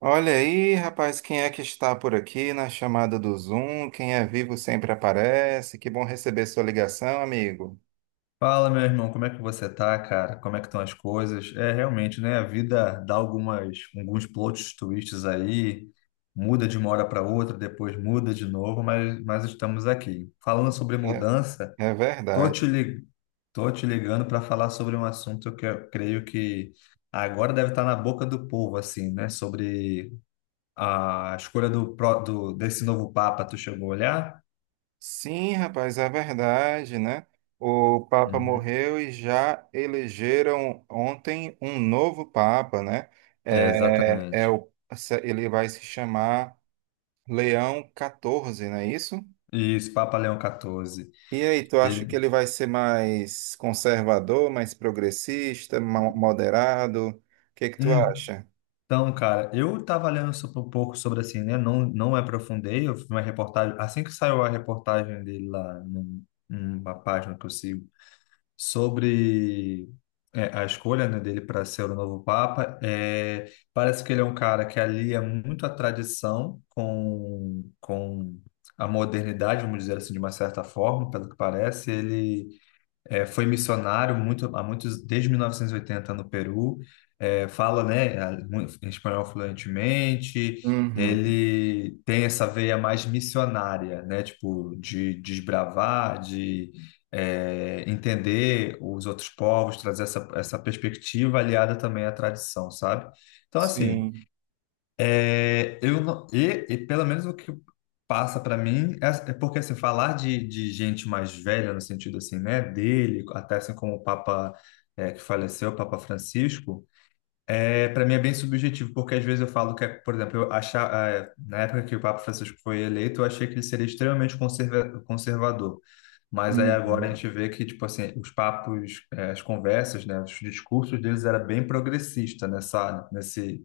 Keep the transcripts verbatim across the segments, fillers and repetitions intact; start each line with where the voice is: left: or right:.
right: Olha aí, rapaz, quem é que está por aqui na chamada do Zoom? Quem é vivo sempre aparece. Que bom receber sua ligação, amigo.
left: Fala, meu irmão, como é que você tá, cara? Como é que estão as coisas? É, realmente, né? A vida dá algumas, alguns plot twists aí, muda de uma hora para outra, depois muda de novo, mas, mas estamos aqui. Falando sobre
right: É,
left: mudança,
right: é
left: tô te,
right: verdade.
left: li- tô te ligando para falar sobre um assunto que eu creio que agora deve estar na boca do povo, assim, né? Sobre a escolha do, pró- do desse novo Papa, tu chegou a olhar?
right: Sim, rapaz, é verdade, né? O Papa
left: Uhum.
right: morreu e já elegeram ontem um novo Papa, né?
left: É,
right: É, é
left: exatamente.
right: o, Ele vai se chamar Leão catorze, não é isso?
left: Isso, Papa Leão quatorze.
right: E aí, tu acha que ele
left: Ele,
right: vai ser mais conservador, mais progressista, mo- moderado? O que que tu acha?
left: Então, cara, eu tava lendo sobre- um pouco sobre assim, né? Não, não me aprofundei. Eu fiz uma reportagem, assim que saiu a reportagem dele lá num- numa página que eu sigo, sobre é, a escolha, né, dele para ser o novo Papa. É, parece que ele é um cara que alia muito a tradição com, com a modernidade, vamos dizer assim, de uma certa forma, pelo que parece. Ele é, foi missionário muito, há muitos, desde mil novecentos e oitenta no Peru. É, fala, né, a- mu- espanhol fluentemente.
right: Uhum.
left: Ele tem essa veia mais missionária, né, tipo de desbravar, de é, entender os outros povos, trazer essa, essa perspectiva aliada também à tradição, sabe? Então, assim,
right: Sim.
left: é, eu não- e, e pelo menos o que passa para mim é, é porque assim, falar de, de gente mais velha no sentido assim, né, dele, até assim como o Papa é, que faleceu, o Papa Francisco, é para mim é bem subjetivo, porque às vezes eu falo que, é, por exemplo, eu achar, é, na época que o Papa Francisco foi eleito, eu achei que ele seria extremamente conserva, conservador, mas aí agora a
right: Uhum.
left: gente vê que tipo assim, os papos, é, as conversas, né, os discursos deles era bem progressista nessa nesse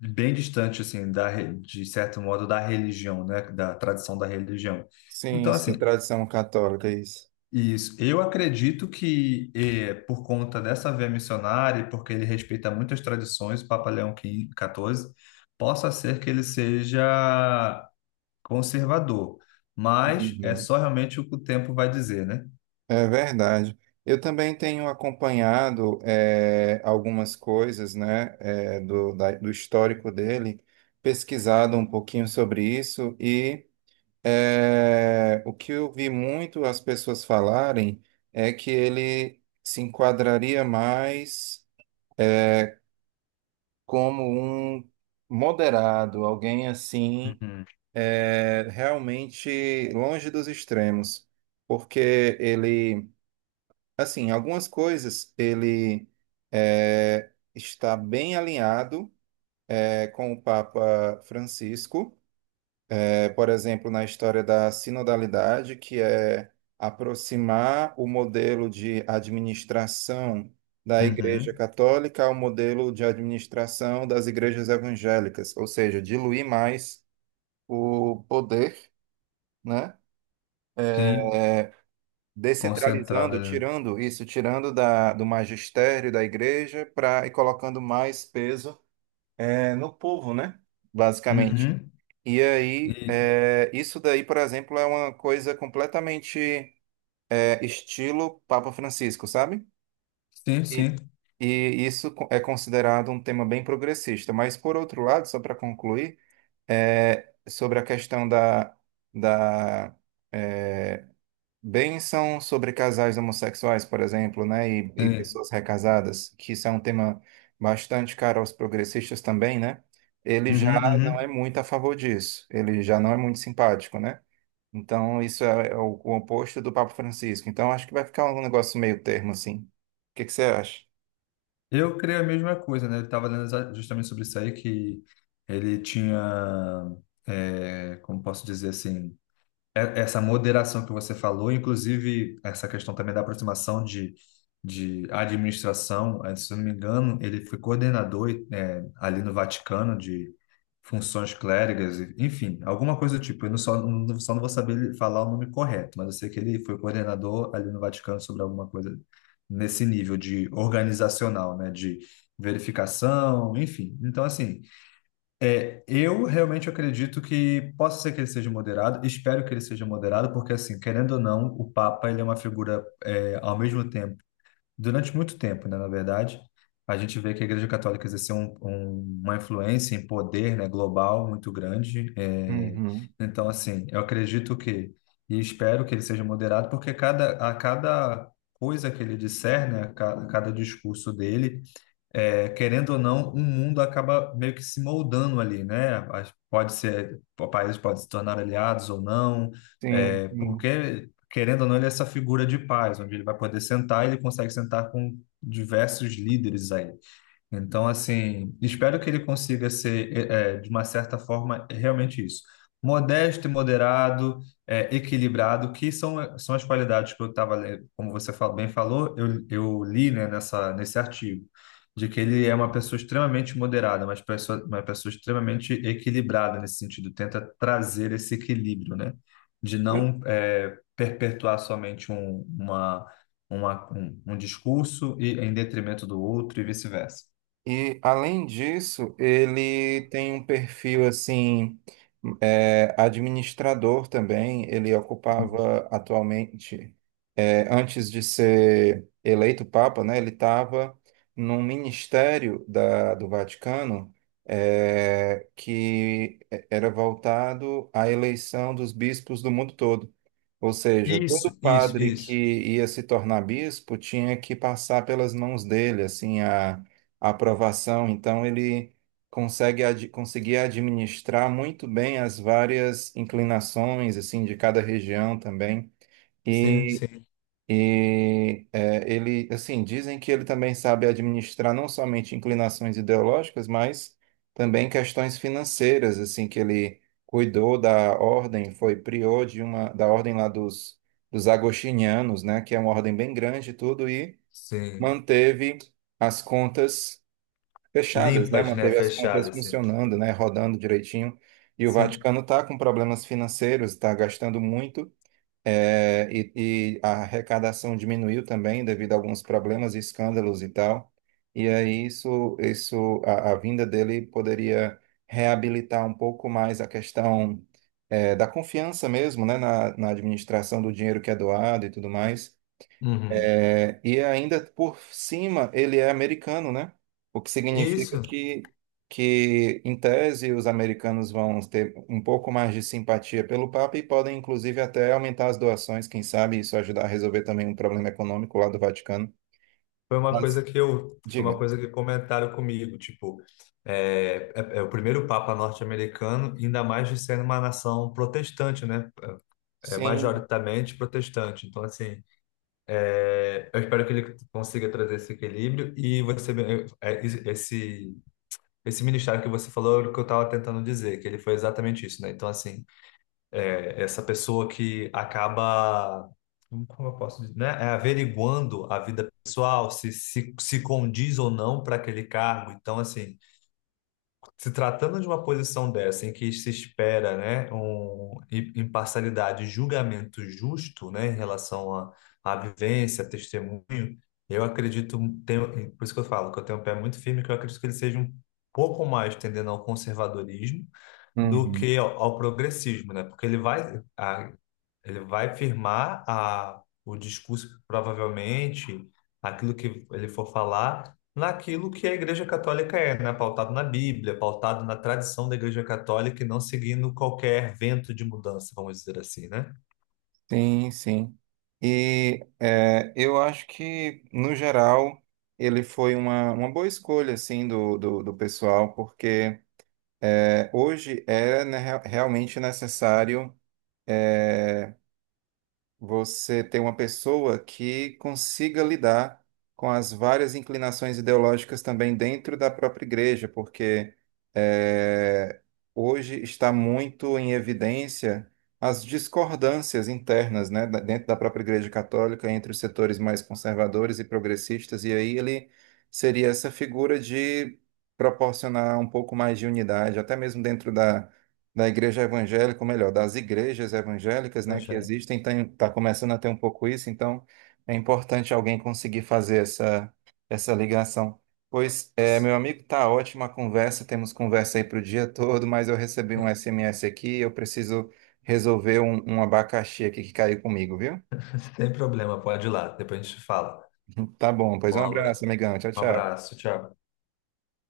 left: bem distante assim da re- de certo modo da religião, né, da tradição da religião.
right: Sim,
left: Então
right: isso da
left: assim,
right: tradição católica, isso.
left: isso. Eu acredito que eh, por conta dessa veia missionária, e porque ele respeita muitas tradições, Papa Leão quinze, quatorze, possa ser que ele seja conservador, mas é
right: Uhum.
left: só realmente o que o tempo vai dizer, né?
right: É verdade. Eu também tenho acompanhado eh, algumas coisas, né, eh, do, da- do histórico dele, pesquisado um pouquinho sobre isso. É, o que eu vi muito as pessoas falarem é que ele se enquadraria mais como um moderado, alguém assim,
left: Uhum.
right: é, realmente longe dos extremos, porque ele, assim, algumas coisas ele é, está bem alinhado, é, com o Papa Francisco. É, por exemplo, na história da sinodalidade, que é aproximar o modelo de administração da Igreja
left: Uhum,
right: Católica ao modelo de administração das igrejas evangélicas, ou seja, diluir mais o poder, né?
left: sim, concentrada,
right: Descentralizando,
left: né?
right: tirando isso, tirando da, do magistério da igreja pra, e colocando mais peso, é, no povo, né? Basicamente.
left: Uhum.
right: E aí,
left: E
right: é, isso daí, por exemplo, é uma coisa completamente, é, estilo Papa Francisco, sabe?
left: sim,
right: E,
left: sim,
right: e isso co- é considerado um tema bem progressista. Mas, por outro lado, só para concluir, é, sobre a questão da, da é, bênção sobre casais homossexuais, por exemplo, né, e, e
left: sim.
right: pessoas recasadas, que isso é um tema bastante caro aos progressistas também, né? Ele já
left: Uhum,
right: não é
left: uhum.
right: muito a favor disso, ele já não é muito simpático, né? Então, isso é, é o, o oposto do Papa Francisco. Então, acho que vai ficar um negócio meio termo, assim. O que que você acha?
left: Eu creio a mesma coisa, né? Ele estava lendo exa- justamente sobre isso aí, que ele tinha, é, como posso dizer assim, é- essa moderação que você falou, inclusive essa questão também da aproximação de, de administração, eh, se eu não me engano, ele foi coordenador eh, ali no Vaticano de funções clérigas, e- enfim, alguma coisa do tipo. Eu não só, não- só não vou saber falar o nome correto, mas eu sei que ele foi coordenador ali no Vaticano sobre alguma coisa nesse nível de organizacional, né, de verificação, enfim. Então, assim eu realmente acredito que possa ser que ele seja moderado, espero que ele seja moderado, porque assim, querendo ou não, o Papa ele é uma figura é, ao mesmo tempo, durante muito tempo, né, na verdade, a gente vê que a Igreja Católica exerceu um- um- uma influência em poder, né, global muito grande. É,
right: Uhum.
left: então, assim, eu acredito que e espero que ele seja moderado, porque cada a cada coisa que ele disser, né, a ca- a cada discurso dele é, querendo ou não, um mundo acaba meio que se moldando ali, né? As- Pode ser, o país pode se tornar aliados ou não,
right: Sim,
left: é,
right: sim.
left: porque, querendo ou não, ele é essa figura de paz, onde ele vai poder sentar e ele consegue sentar com diversos líderes aí. Então, assim, espero que ele consiga ser, eh, eh, de uma certa forma, realmente isso. Modesto e moderado, eh, equilibrado, que são, são as qualidades que eu estava, como você fa- bem falou, eu, eu li, né, nessa, nesse artigo, de que ele é uma pessoa extremamente moderada, mas pessoa, uma pessoa extremamente equilibrada nesse sentido, tenta trazer esse equilíbrio, né, de não, eh, perpetuar somente um, uma, uma, um, um discurso e em detrimento do outro e vice-versa.
right: E além disso, ele tem um perfil assim, é, administrador também. Ele ocupava atualmente. É, antes de ser eleito Papa, né, ele estava num ministério da, do Vaticano, eh, que é, era voltado à eleição dos bispos do mundo todo. Ou seja, todo
left: Isso, isso,
right: padre que
left: isso.
right: ia se tornar bispo tinha que passar pelas mãos dele, assim, a, a aprovação. Então, ele consegue ad, conseguia administrar muito bem as várias inclinações, assim, de cada região também.
left: Sim,
right: E
left: sim,
right: e é, ele, assim, dizem que ele também sabe administrar não somente inclinações ideológicas, mas também questões financeiras, assim, que ele cuidou da ordem, foi prior de uma da ordem lá dos, dos agostinianos, né, que é uma ordem bem grande e tudo, e
left: sim.
right: manteve as contas fechadas, né,
left: Limpas, né?
right: manteve as contas
left: Fechadas, sim.
right: funcionando, né, rodando direitinho. E o
left: Sim.
right: Vaticano está com problemas financeiros, está gastando muito. É, e, e a arrecadação diminuiu também devido a alguns problemas e escândalos e tal. E aí isso, isso a, a vinda dele poderia reabilitar um pouco mais a questão, é, da confiança mesmo, né, na, na administração do dinheiro que é doado e tudo mais.
left: Uhum.
right: É, e ainda por cima ele é americano, né? O que significa
left: Isso
right: que, que, em tese, os americanos vão ter um pouco mais de simpatia pelo Papa e podem, inclusive, até aumentar as doações, quem sabe isso ajudar a resolver também um problema econômico lá do Vaticano.
left: foi uma coisa
right: Mas,
left: que eu, foi uma
right: diga.
left: coisa que comentaram comigo, tipo, é, é, é o primeiro Papa norte-americano, ainda mais de sendo uma nação protestante, né? É
right: Sim.
left: majoritariamente protestante. Então, assim, é, eu espero que ele consiga trazer esse equilíbrio e você, é, esse, esse ministério que você falou, é o que eu estava tentando dizer, que ele foi exatamente isso, né? Então, assim essa pessoa que acaba, como eu posso dizer, né? É averiguando a vida pessoal, se, se, se condiz ou não para aquele cargo. Então, assim, se tratando de uma posição dessa em que se espera, né, um, im- imparcialidade, e julgamento justo, né, em relação à à vivência, testemunho, eu acredito, tenho, por isso que eu falo que eu tenho um pé muito firme, que eu acredito que ele seja um pouco mais tendendo ao conservadorismo do
right: Uhum.
left: que ao, ao progressismo, né? Porque ele vai, a- ele vai firmar a, o discurso, provavelmente, aquilo que ele for falar, naquilo que a Igreja Católica é, né? Pautado na Bíblia, pautado na tradição da Igreja Católica e não seguindo qualquer vento de mudança, vamos dizer assim, né?
right: Sim, sim. E é, eu acho que, no geral, ele foi uma, uma boa escolha, assim, do, do, do pessoal, porque é, hoje é né, rea- realmente necessário, é, você ter uma pessoa que consiga lidar com as várias inclinações ideológicas também dentro da própria igreja, porque é, hoje está muito em evidência as discordâncias internas, né, da- dentro da própria igreja católica entre os setores mais conservadores e progressistas, e aí ele seria essa figura de proporcionar um pouco mais de unidade, até mesmo dentro da da igreja evangélica, ou melhor, das igrejas evangélicas, né,
left: Pois
right: que
left: é.
right: existem, está começando a ter um pouco isso, então é importante alguém conseguir fazer essa, essa ligação. Pois, é, meu amigo, tá ótima a conversa, temos conversa aí para o dia todo, mas eu recebi um S M S aqui, eu preciso resolver um, um abacaxi aqui que caiu comigo, viu?
left: Sem problema, pode ir lá, depois a gente fala.
right: Tá bom, pois
left: Um
right: um
left: abra-
right: abraço, amigão, tchau,
left: um
right: tchau.
left: abraço, tchau.